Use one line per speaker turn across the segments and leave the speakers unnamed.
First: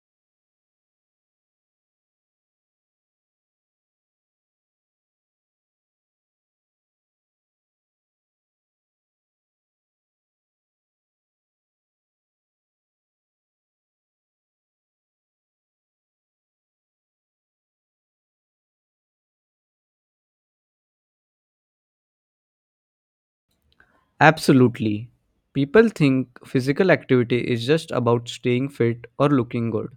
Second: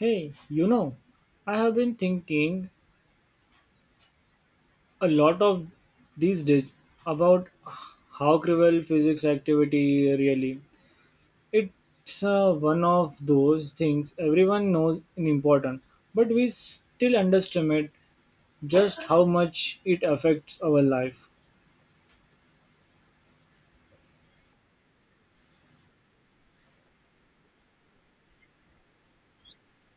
Hey, you know, I have been thinking a lot of these days about how cruel physics activity really. It's one of those things everyone knows is important, but we still underestimate just how much it affects our life.
Absolutely. People think physical activity is just about staying fit or looking good.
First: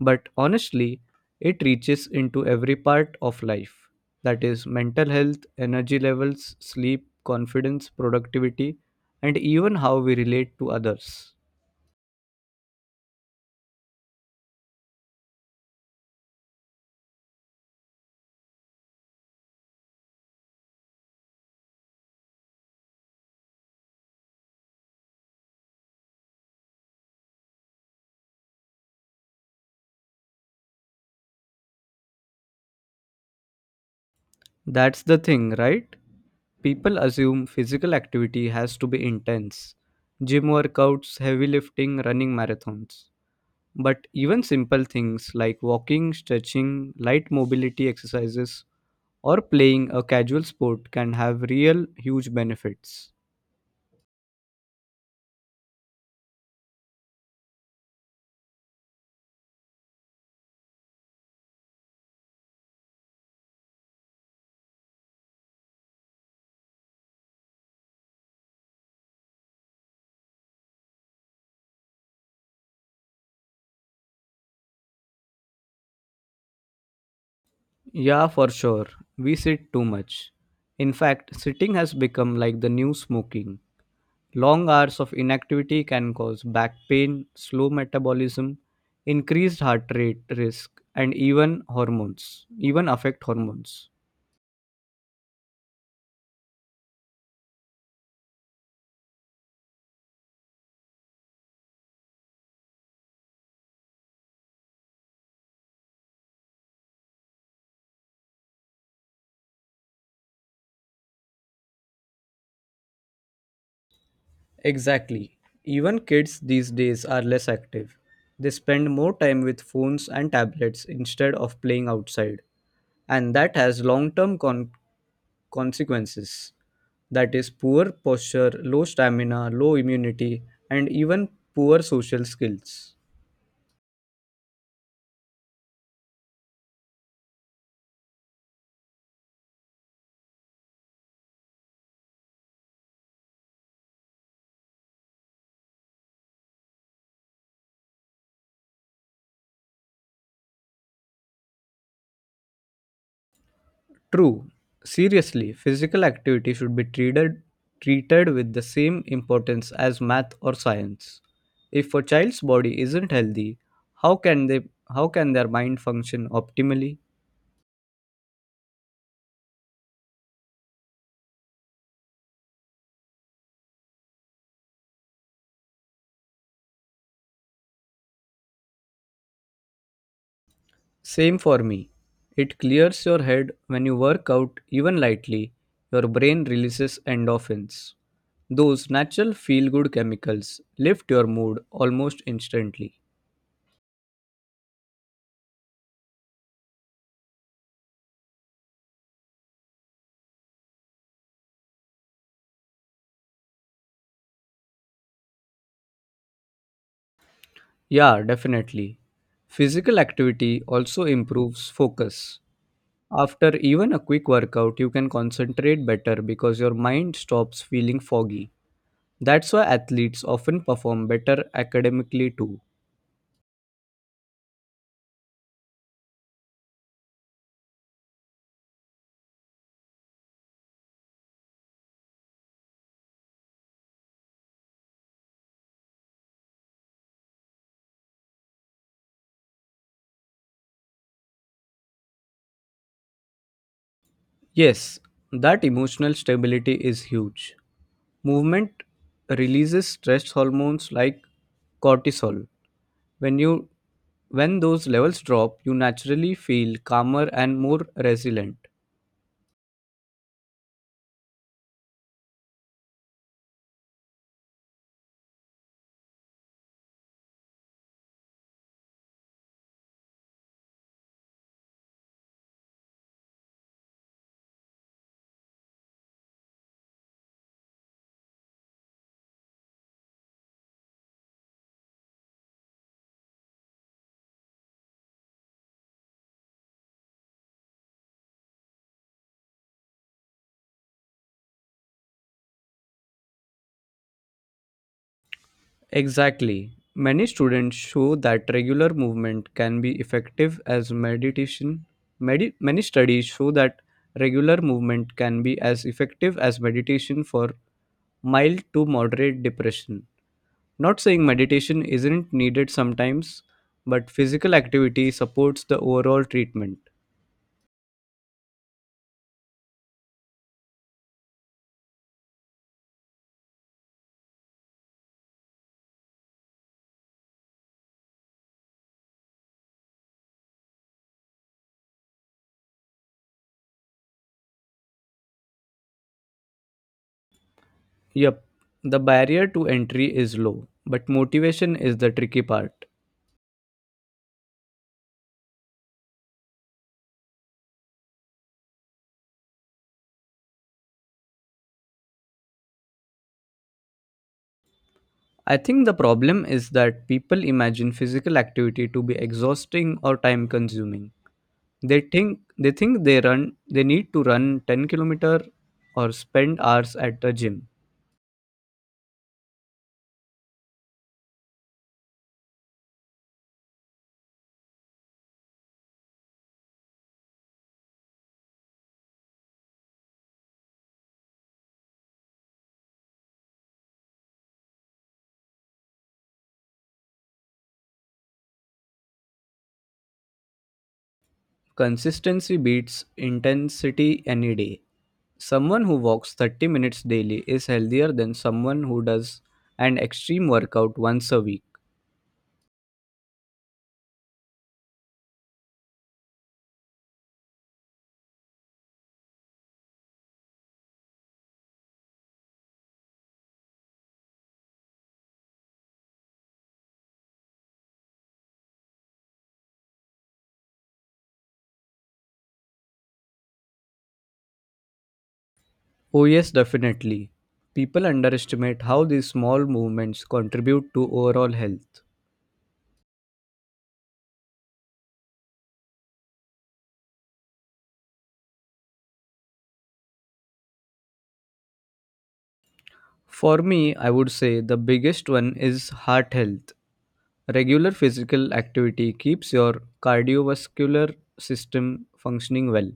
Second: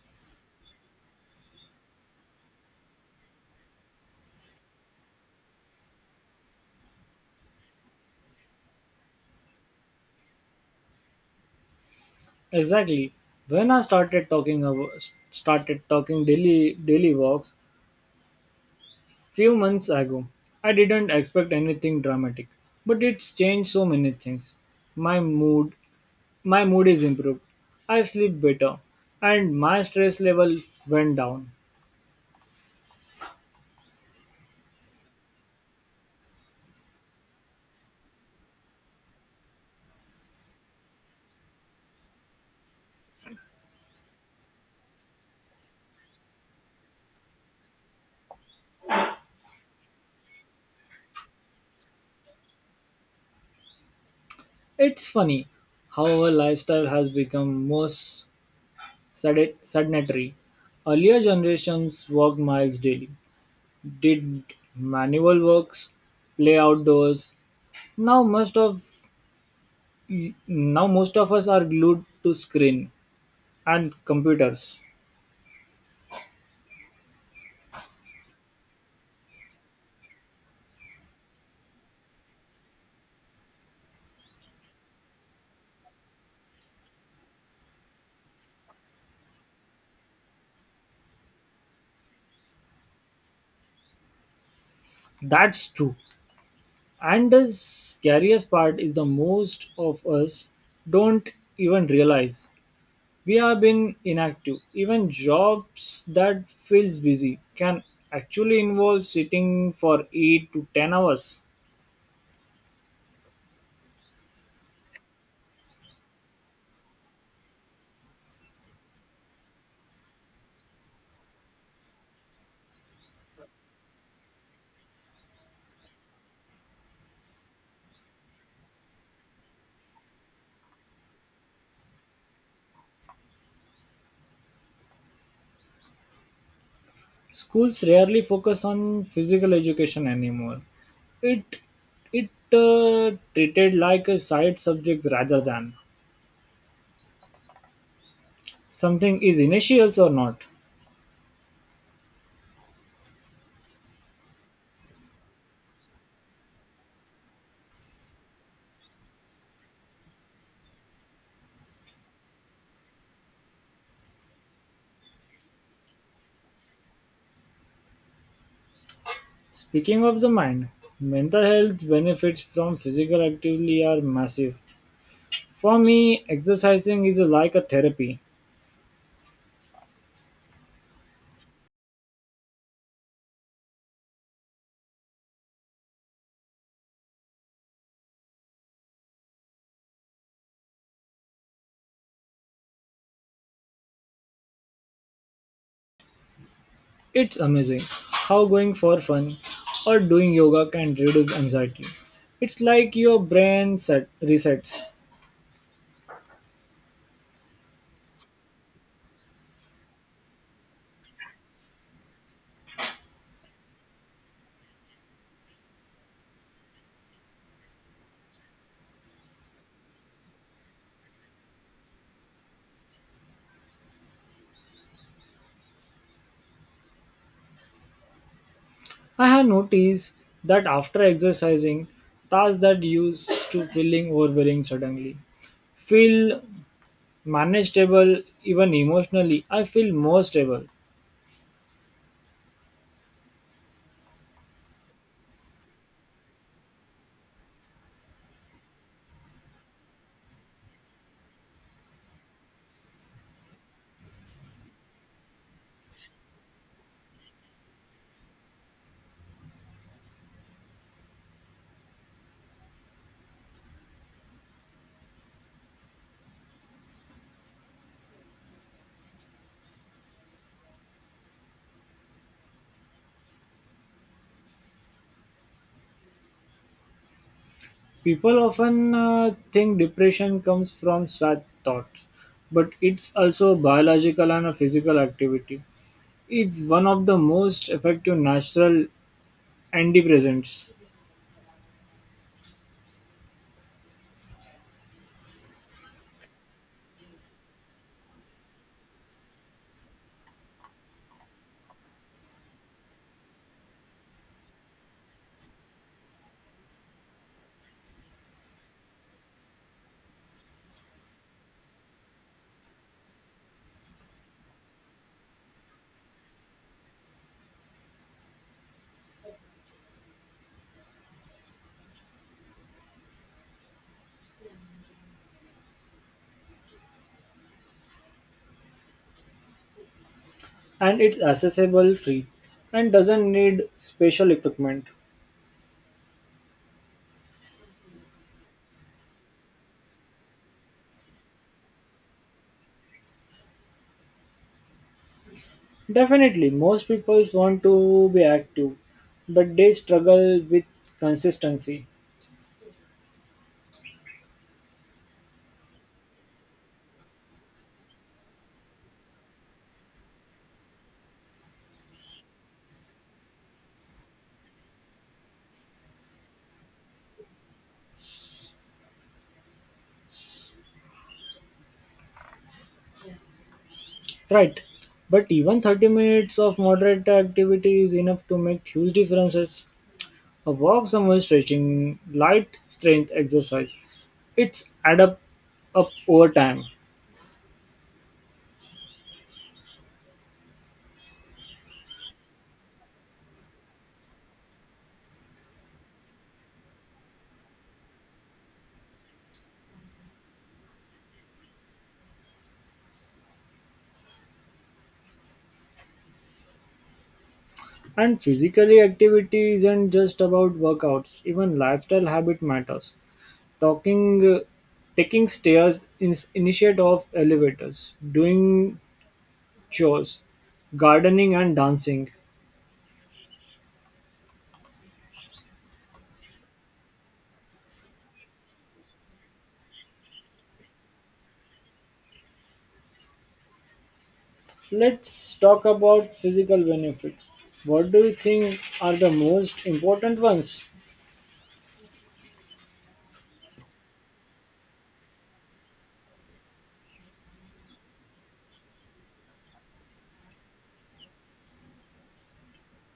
But honestly, it reaches into every part of life, that is, mental health, energy levels, sleep, confidence, productivity, and even how we relate to others.
Exactly. When I started talking about started talking daily walks, few months ago, I didn't expect anything dramatic, but it's changed so many things. My mood, my mood is improved. I sleep better, and my stress level went down.
That's the thing, right? People assume physical activity has to be intense gym workouts, heavy lifting, running marathons. But even simple things like walking, stretching, light mobility exercises, or playing a casual sport can have real huge benefits.
It's funny how our lifestyle has become more sedentary. Earlier generations worked miles daily, did manual works, play outdoors. Now most of Now most of us are glued to screen and computers.
Yeah, for sure. We sit too much. In fact, sitting has become like the new smoking. Long hours of inactivity can cause back pain, slow metabolism, increased heart rate risk, and even hormones, even affect hormones.
That's true. And the scariest part is the most of us don't even realize we have been inactive. Even jobs that feels busy can actually involve sitting for 8 to 10 hours.
Exactly. Even kids these days are less active. They spend more time with phones and tablets instead of playing outside. And that has long term consequences. That is, poor posture, low stamina, low immunity, and even poor social skills.
Schools rarely focus on physical education anymore. It it treated like a side subject rather than something is initials or not.
True. Seriously, physical activity should be treated with the same importance as math or science. If a child's body isn't healthy, how can they how can their mind function optimally?
Speaking of the mind, mental health benefits from physical activity are massive. For me, exercising is like a therapy.
Same for me. It clears your head when you work out even lightly. Your brain releases endorphins. Those natural feel good chemicals lift your mood almost instantly.
It's amazing how going for fun or doing yoga can reduce anxiety. It's like your brain set resets.
Yeah, definitely. Physical activity also improves focus. After even a quick workout, you can concentrate better because your mind stops feeling foggy. That's why athletes often perform better academically too.
I have noticed that after exercising, tasks that used to feeling overwhelming suddenly feel manageable. Even emotionally I feel more stable.
Yes, that emotional stability is huge. Movement releases stress hormones like cortisol. When you when those levels drop, you naturally feel calmer and more resilient.
People often think depression comes from sad thoughts, but it's also a biological and a physical activity. It's one of the most effective natural antidepressants,
Exactly. Many students show that regular movement can be effective as meditation. Many studies show that regular movement can be as effective as meditation for mild to moderate depression. Not saying meditation isn't needed sometimes, but physical activity supports the overall treatment.
and it's accessible free and doesn't need special equipment.
Yep, the barrier to entry is low, but motivation is the tricky part.
Definitely, most people want to be active, but they struggle with consistency.
I think the problem is that people imagine physical activity to be exhausting or time consuming. They think they need to run 10 kilometer or spend hours at the gym.
Right, but even 30 minutes of moderate activity is enough to make huge differences. A walk somewhere, stretching, light strength exercise. It's up over time.
Consistency beats intensity any day. Someone who walks 30 minutes daily is healthier than someone who does an extreme workout once a week.
And physically activity isn't just about workouts. Even lifestyle habit matters. Talking, uh, Taking stairs in, initiate of elevators, doing chores, gardening and dancing.
Oh yes, definitely. People underestimate how these small movements contribute to overall health.
Let's talk about physical benefits. What do you think are the most important ones?
For me, I would say the biggest one is heart health. Regular physical activity keeps your cardiovascular system functioning well,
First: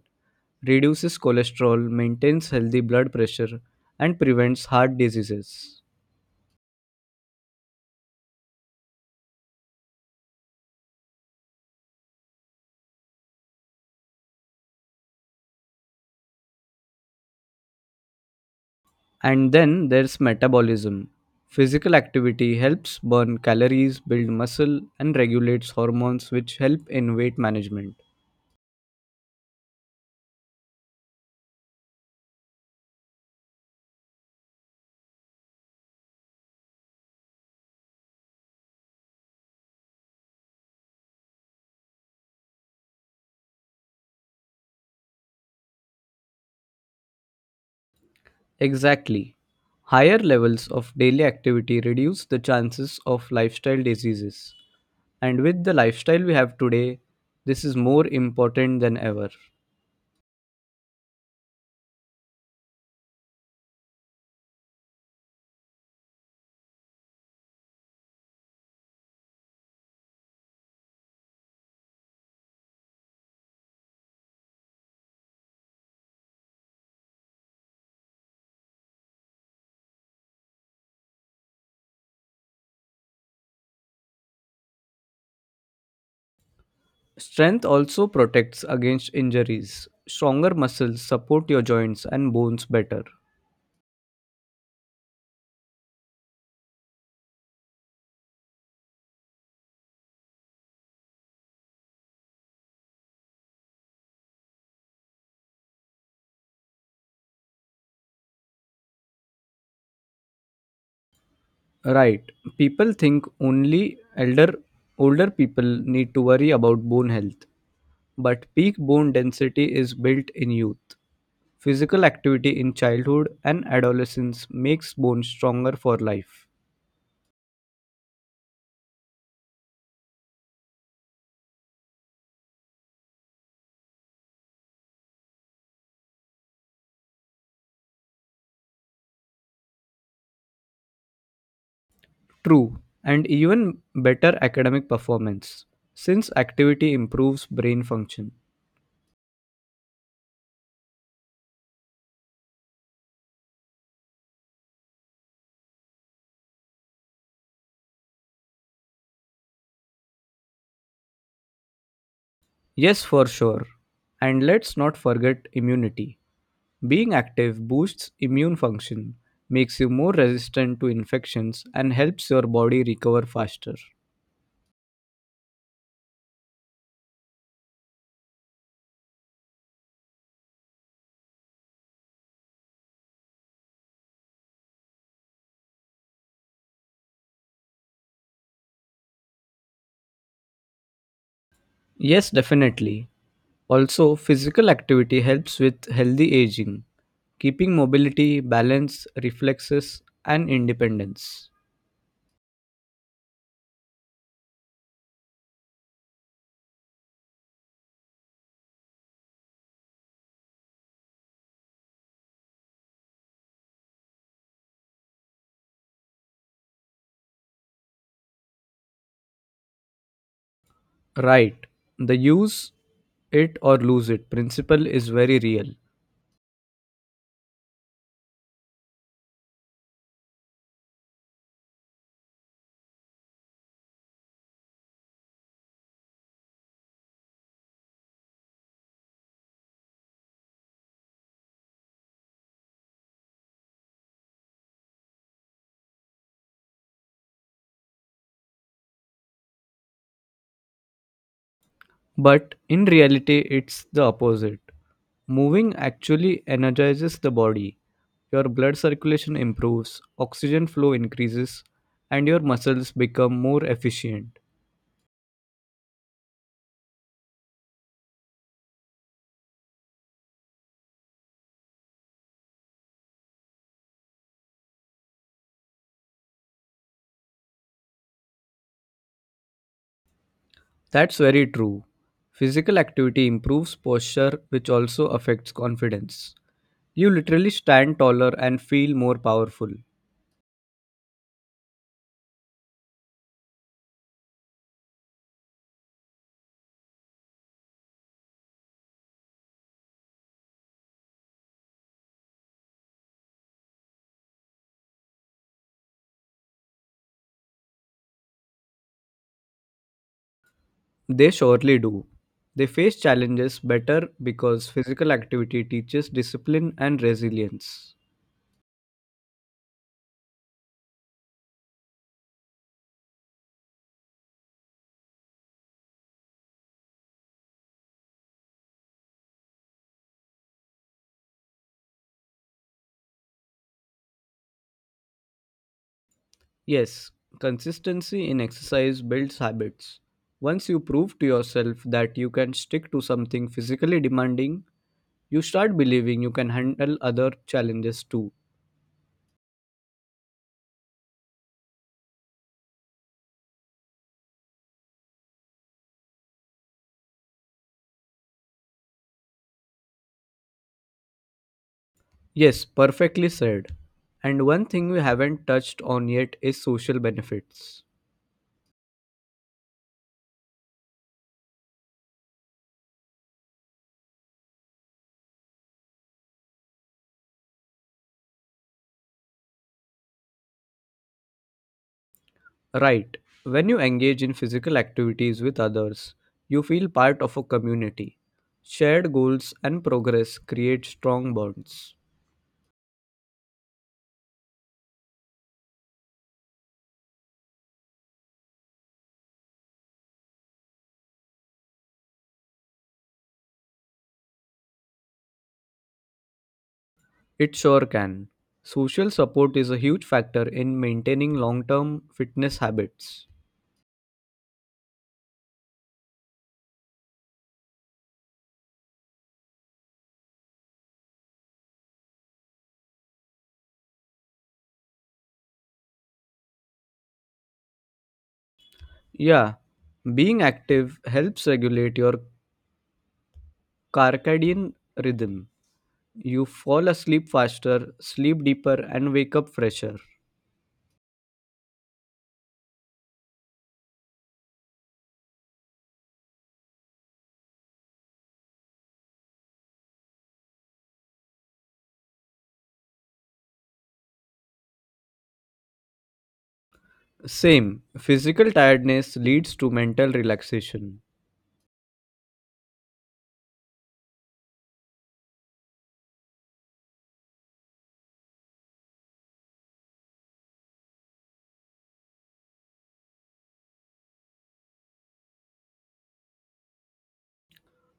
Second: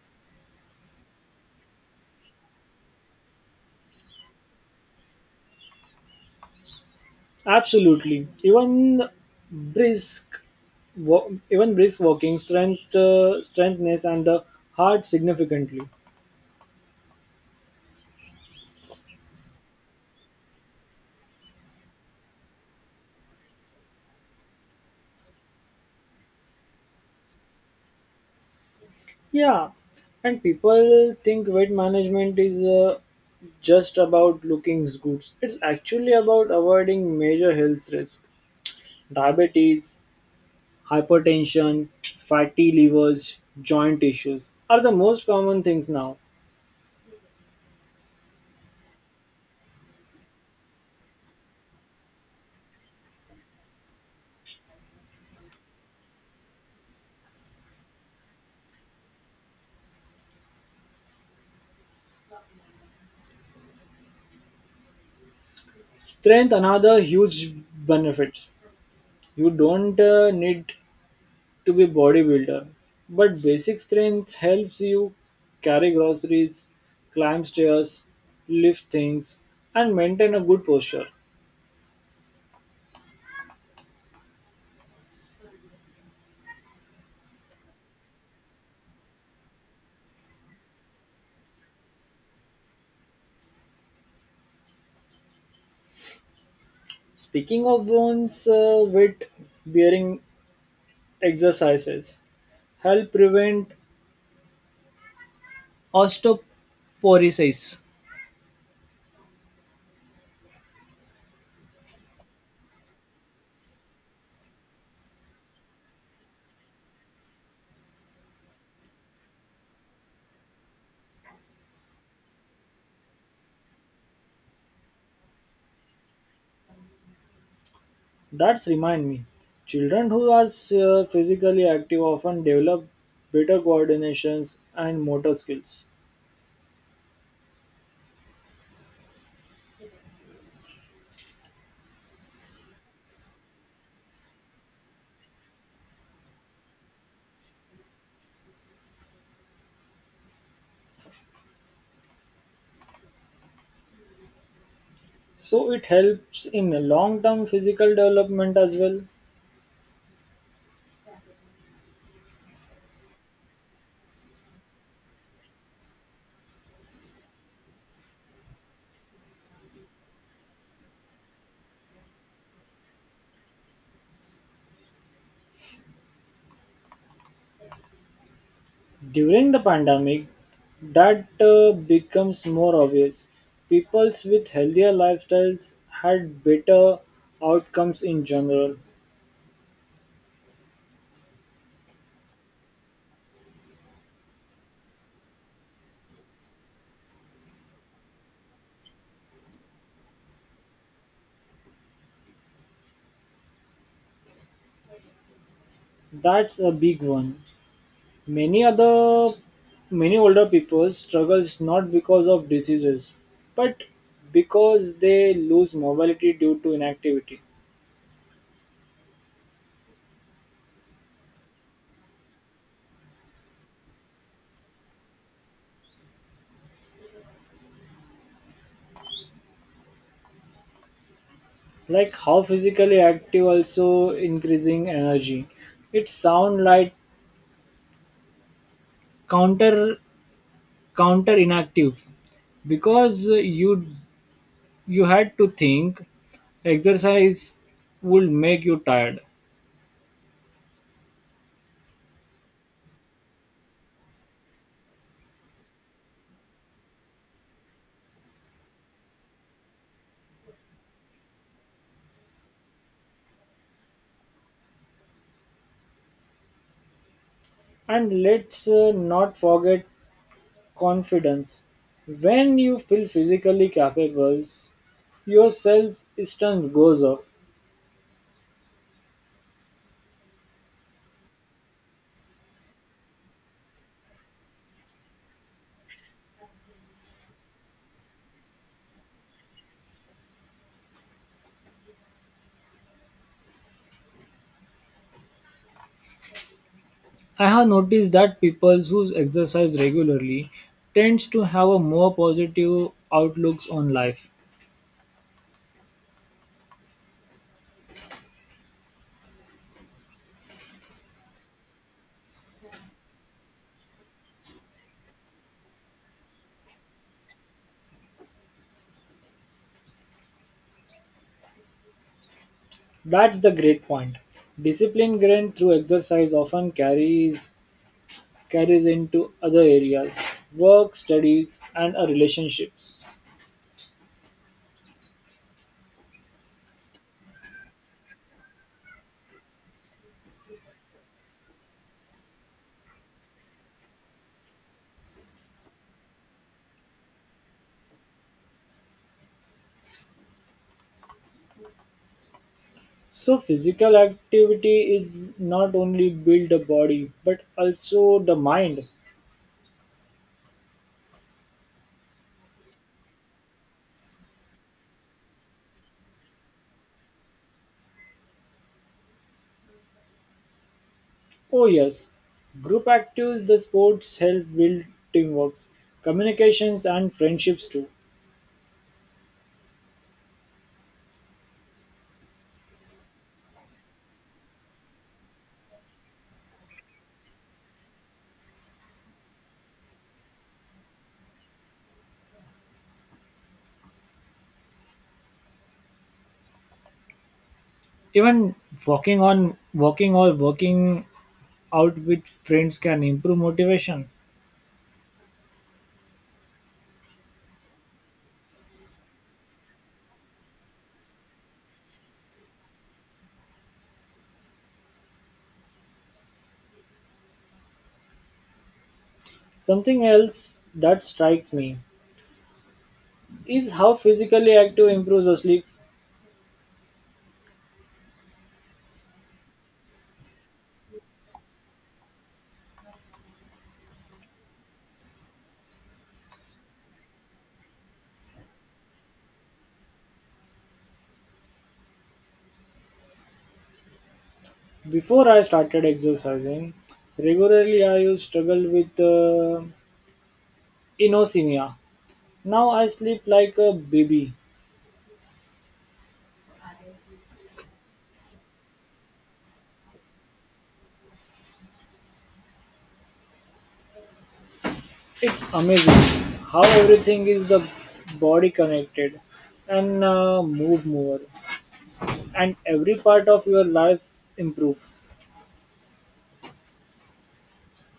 reduces cholesterol, maintains healthy blood pressure, and prevents heart diseases.
Absolutely. Even brisk, even brisk walking strength, strengthness, and the heart significantly.
And then there's metabolism. Physical activity helps burn calories, build muscle, and regulates hormones, which help in weight management.
Yeah, and people think weight management is just about looking good. It's actually about avoiding major health risks: diabetes, hypertension, fatty livers, joint issues are the most common things now.
Exactly. Higher levels of daily activity reduce the chances of lifestyle diseases. And with the lifestyle we have today, this is more important than ever.
Strength, another huge benefits. You don't need to be bodybuilder but basic strength helps you carry groceries, climb stairs, lift things, and maintain a good posture.
Strength also protects against injuries. Stronger muscles support your joints and bones better.
Speaking of bones, weight bearing exercises help prevent osteoporosis.
Right. People think only elder older people need to worry about bone health, but peak bone density is built in youth. Physical activity in childhood and adolescence makes bones stronger for life.
That's remind me, children who are physically active often develop better coordinations and motor skills,
True, and even better academic performance, since activity improves brain function.
so it helps in long term physical development as well.
Yes, for sure. And let's not forget immunity. Being active boosts immune function, makes you more resistant to infections, and helps your body recover faster.
During the pandemic, that becomes more obvious. Peoples with healthier lifestyles had better outcomes in general.
Yes, definitely. Also, physical activity helps with healthy aging, keeping mobility, balance, reflexes, and independence.
That's a big one. Many other Many older people struggles not because of diseases, but because they lose mobility due to inactivity.
Right, the use it or lose it principle is very real,
Like how physically active also increasing energy. It sound like counter counter inactive because you had to think exercise would make you tired.
but in reality, it's the opposite. Moving actually energizes the body. Your blood circulation improves, oxygen flow increases, and your muscles become more efficient.
And let's not forget confidence. When you feel physically capable your self esteem goes up.
That's very true. Physical activity improves posture, which also affects confidence. You literally stand taller and feel more powerful.
I have noticed that people who exercise regularly tends to have a more positive outlooks on life.
They surely do. They face challenges better because physical activity teaches discipline and resilience.
That's the great point. Discipline gained through exercise often carries into other areas: work, studies, and our relationships.
Yes, consistency in exercise builds habits. Once you prove to yourself that you can stick to something physically demanding, you start believing you can handle other challenges too.
So, physical activity is not only build the body but also the mind.
Yes, perfectly said. And one thing we haven't touched on yet is social benefits.
Oh, yes, group activities, the sports help build teamwork, communications, and friendships too.
Right. When you engage in physical activities with others, you feel part of a community. Shared goals and progress create strong bonds.
Even walking or working out with friends can improve motivation.
It sure can. Social support is a huge factor in maintaining long term fitness habits.
Something else that strikes me is how physically active improves our sleep.
Yeah, being active helps regulate your circadian rhythm. You fall asleep faster, sleep deeper, and wake up fresher.
Before I started exercising regularly, I used struggle with inosmia. Now I sleep like a baby.
Same, physical tiredness leads to mental relaxation.
It's amazing how everything is the body connected, and move more, and every part of your life improve.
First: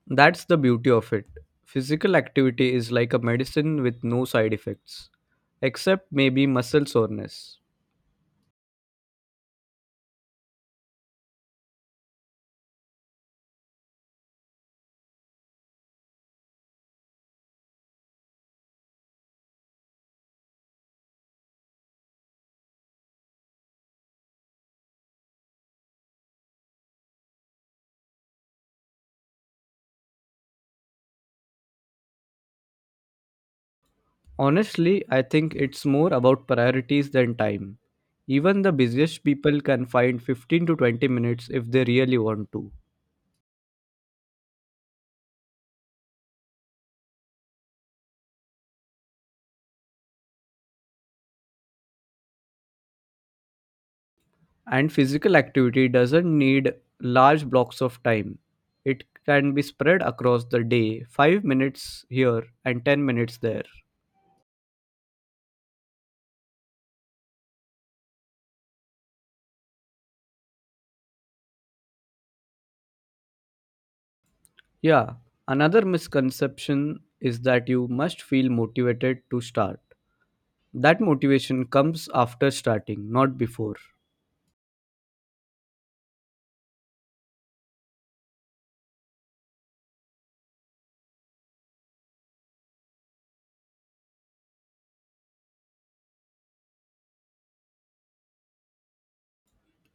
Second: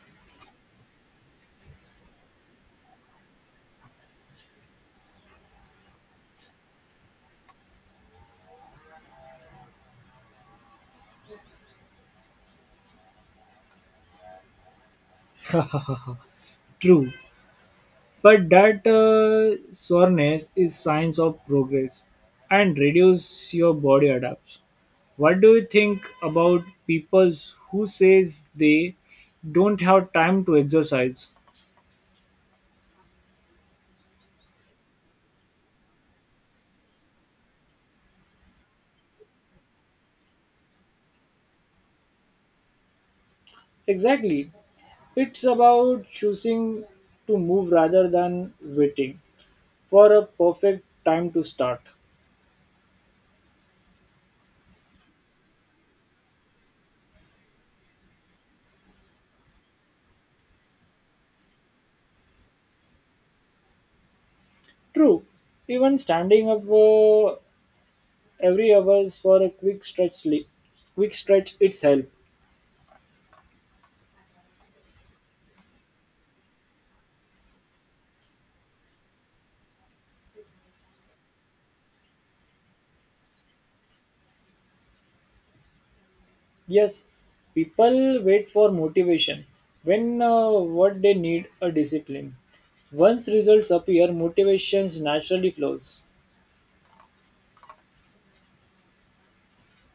That's the beauty of it. Physical activity is like a medicine with no side effects, except maybe muscle soreness.
True. But that soreness is signs of progress and reduce your body adapts. What do you think about people who says they don't have time to exercise?
Honestly, I think it's more about priorities than time. Even the busiest people can find 15 to 20 minutes if they really want to.
Exactly. It's about choosing to move rather than waiting for a perfect time to start.
And physical activity doesn't need large blocks of time. It can be spread across the day, 5 minutes here and 10 minutes there.
True. Even standing up every hours for a quick stretch, it's help.
Yeah, another misconception is that you must feel motivated to start. That motivation comes after starting, not before.
Yes, people wait for motivation when what they need a discipline. Once results appear, motivations naturally flows.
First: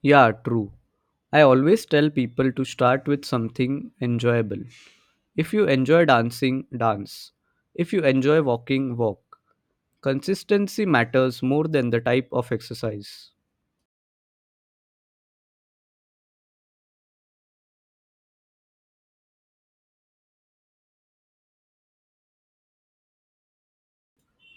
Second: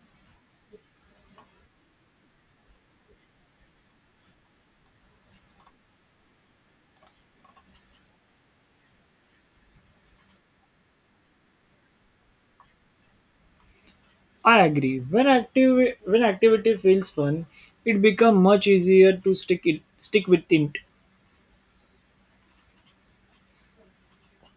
Yeah, true. I always tell people to start with something enjoyable. If you enjoy dancing, dance. If you enjoy walking, walk. Consistency matters more than the type of exercise.
I agree. When activity feels fun, it becomes much easier to stick with it.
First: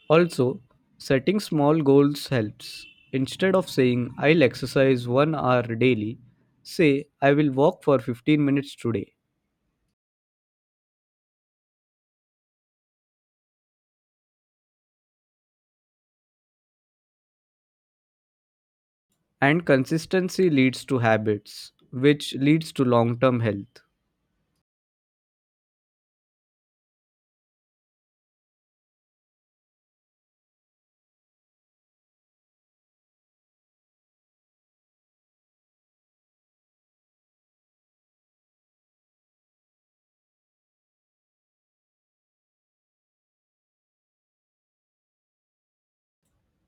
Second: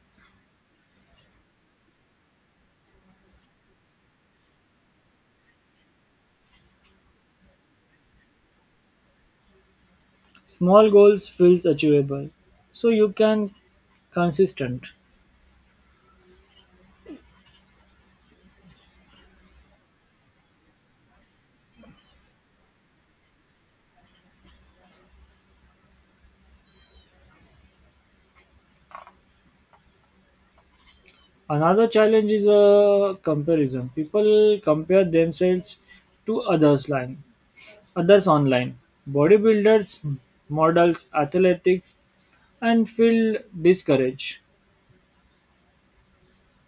Also, setting small goals helps. Instead of saying, I'll exercise 1 hour daily, say, I will walk for 15 minutes today.
Small goals feels achievable, so you can consistent.
And consistency leads to habits, which leads to long term health.
Another challenge is a comparison. People compare themselves to others' line others online: bodybuilders, models, athletics, and feel discouraged.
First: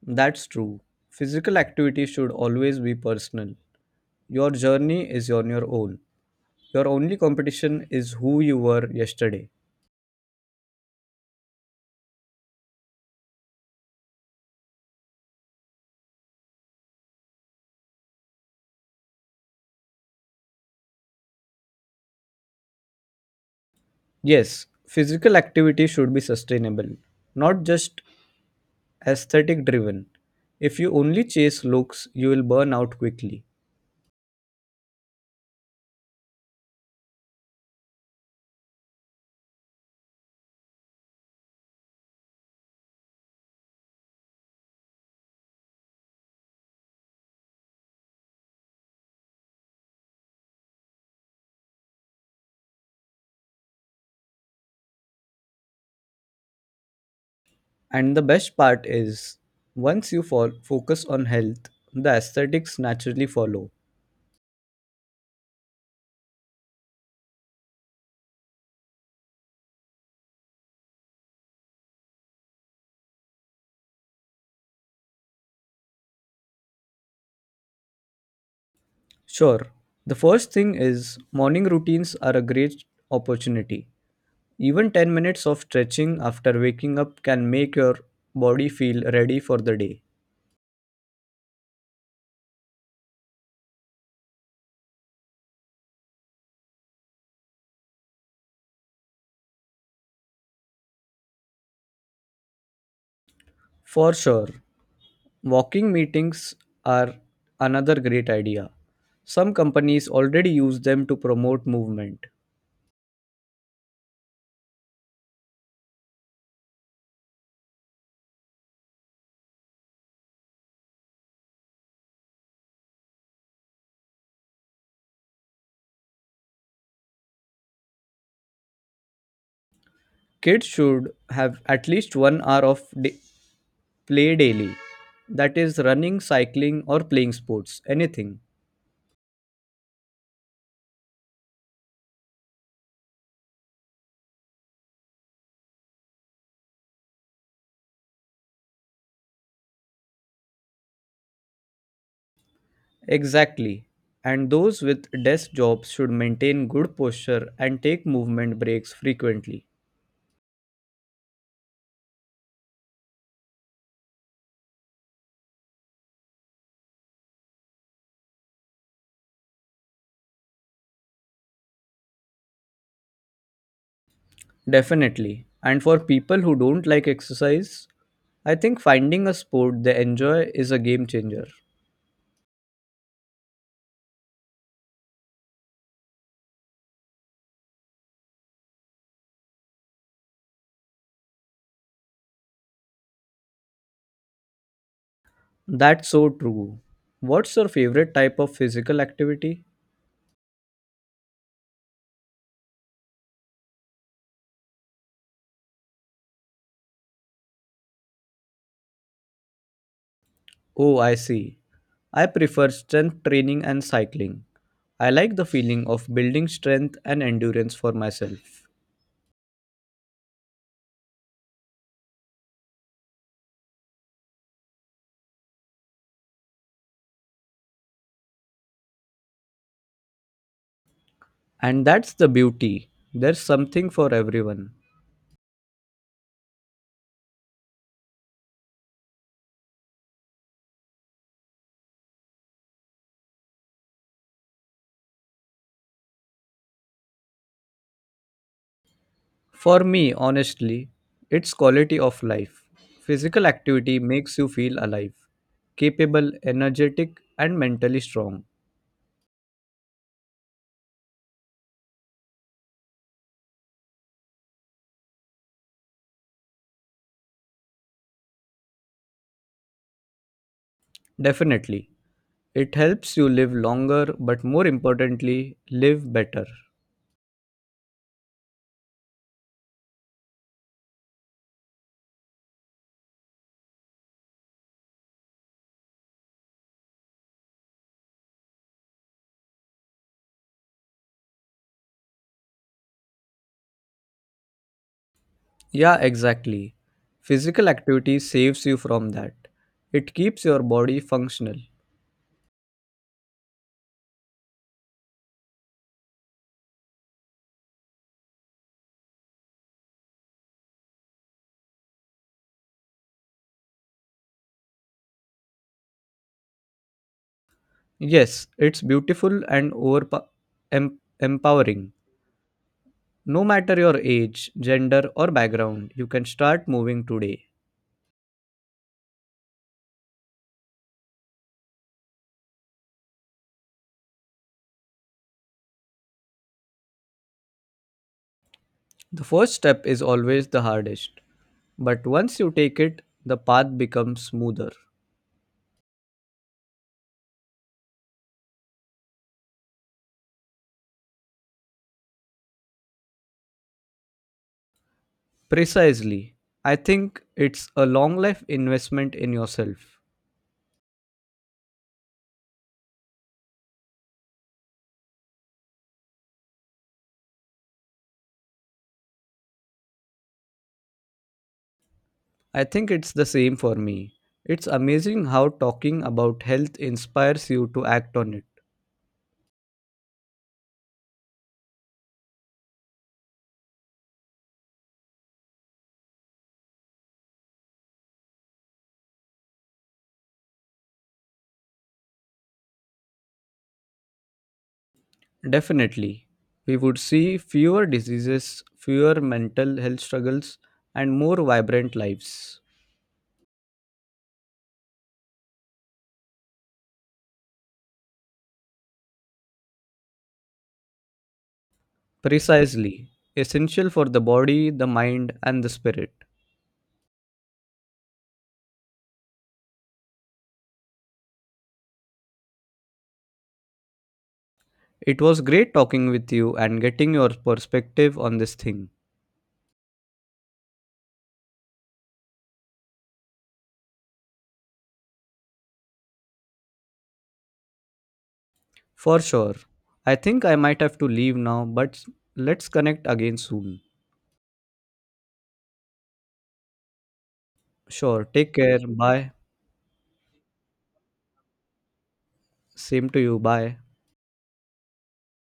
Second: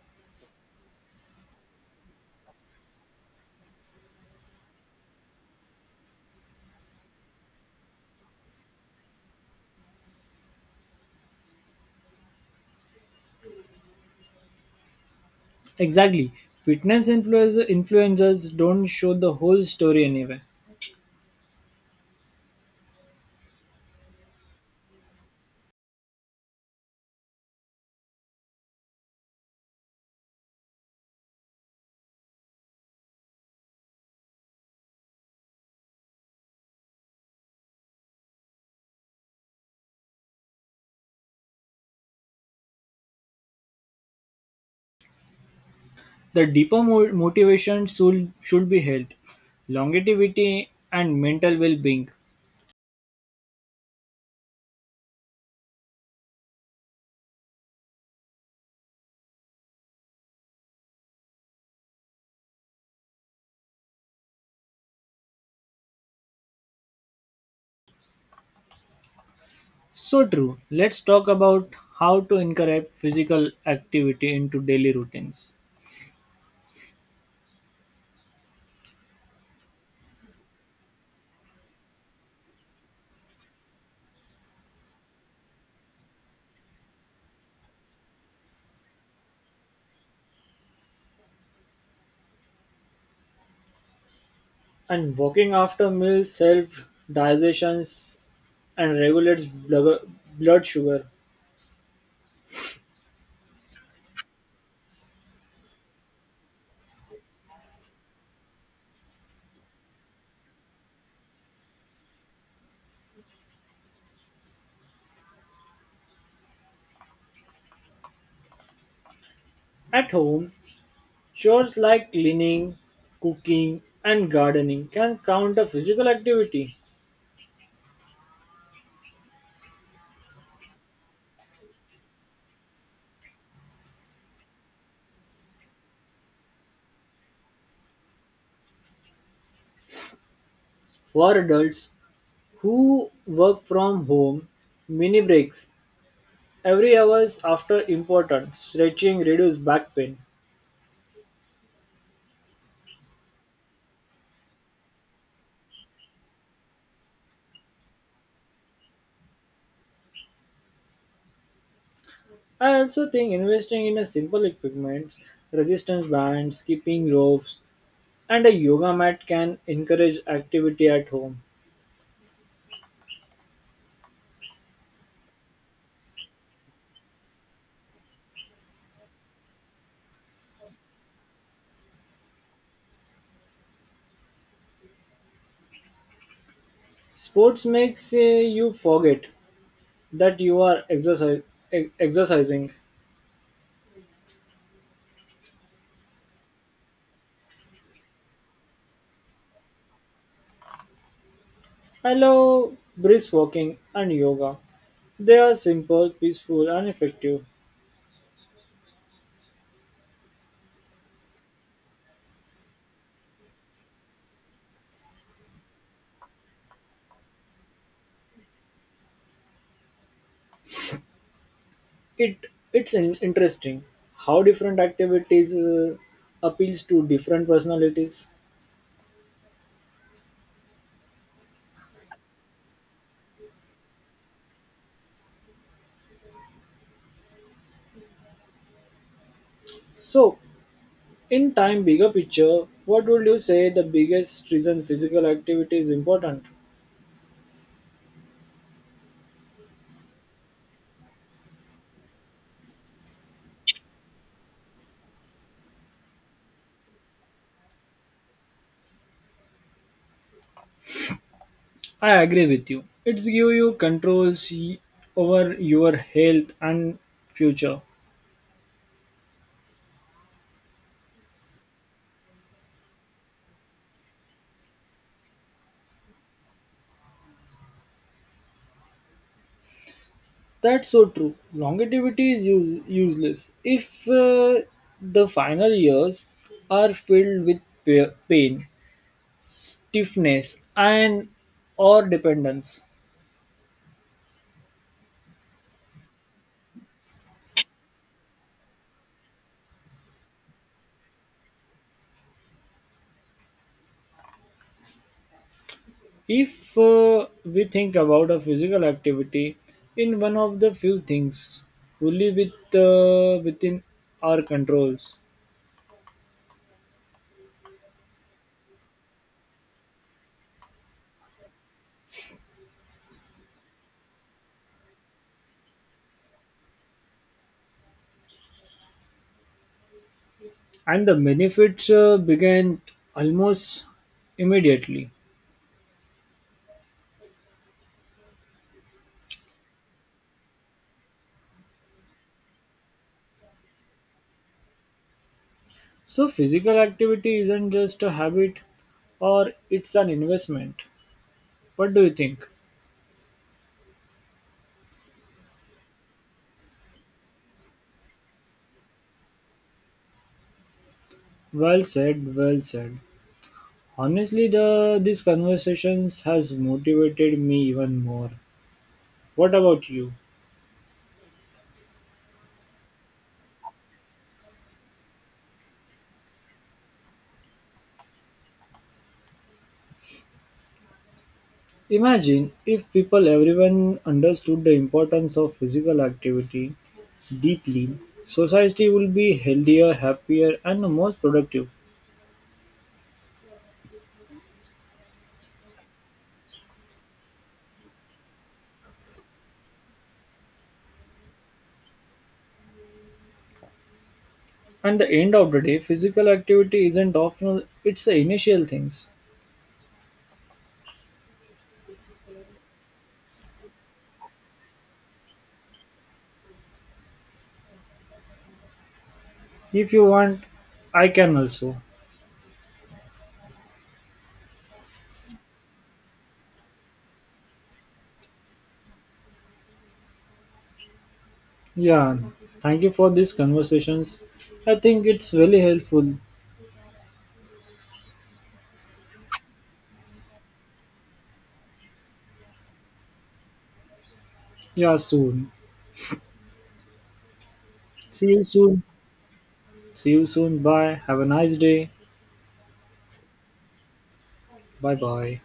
That's true. Physical activity should always be personal. Your journey is on your own. Your only competition is who you were yesterday.
Exactly. Fitness influencers don't show the whole story anyway.
Yes, physical activity should be sustainable, not just aesthetic driven. If you only chase looks, you will burn out quickly.
The deeper motivation should be health, longevity, and mental well being.
And the best part is, once you focus on health, the aesthetics naturally follow.
So true. Let's talk about how to incorporate physical activity into daily routines.
Sure, the first thing is morning routines are a great opportunity. Even 10 minutes of stretching after waking up can make your body feel ready for the day.
And walking after meals helps digestion and regulates blood sugar.
For sure, walking meetings are another great idea. Some companies already use them to promote movement.
At home, chores like cleaning, cooking, and gardening can count as physical activity.
Kids should have at least 1 hour of play daily. That is running, cycling, or playing sports, anything.
For adults who work from home, mini breaks every hours after important. Stretching reduces back pain.
Exactly. And those with desk jobs should maintain good posture and take movement breaks frequently.
I also think investing in a simple equipment, resistance bands, skipping ropes, and a yoga mat can encourage activity at home.
Definitely. And for people who don't like exercise, I think finding a sport they enjoy is a game changer.
Sports makes you forget that you are exercising.
That's so true. What's your favorite type of physical activity?
I love brisk walking and yoga. They are simple, peaceful, and effective.
Oh, I see. I prefer strength training and cycling. I like the feeling of building strength and endurance for myself.
It it's interesting how different activities appeals to different personalities.
And that's the beauty. There's something for everyone.
So, in time, bigger picture, what would you say the biggest reason physical activity is important?
For me, honestly, it's quality of life. Physical activity makes you feel alive, capable, energetic, and mentally strong.
I agree with you. It's give you over your health and future.
Definitely. It helps you live longer, but more importantly, live better.
That's so true. Longevity is useless if the final years are filled with pain, stiffness, and or dependence.
Yeah, exactly. Physical activity saves you from that. It keeps your body functional.
If we think about a physical activity in one of the few things fully with within our controls
Yes, it's beautiful and empowering. No matter your age, gender, or background, you can start moving today.
and the benefits began almost immediately.
The first step is always the hardest, but once you take it, the path becomes smoother.
So, physical activity isn't just a habit or it's an investment. What do you think?
Precisely. I think it's a long life investment in yourself.
Well said, well said. Honestly, the these conversations has motivated me even more. What about you?
I think it's the same for me. It's amazing how talking about health inspires you to act on it.
Imagine if people everyone understood the importance of physical activity deeply, society will be healthier, happier, and more productive.
Definitely. We would see fewer diseases, fewer mental health struggles, and more vibrant lives.
At the end of the day, physical activity isn't optional, it's the initial things.
Precisely. Essential for the body, the mind, and the spirit.
If you want, I can also.
It was great talking with you and getting your perspective on this thing.
Yeah, thank you for these conversations. I think it's really helpful.
For sure. I think I might have to leave now, but let's connect again soon.
Yeah, soon.
Sure.
See you
Take care.
soon.
Bye.
See you soon. Bye. Have a nice day.
Same to you. Bye.
Bye bye.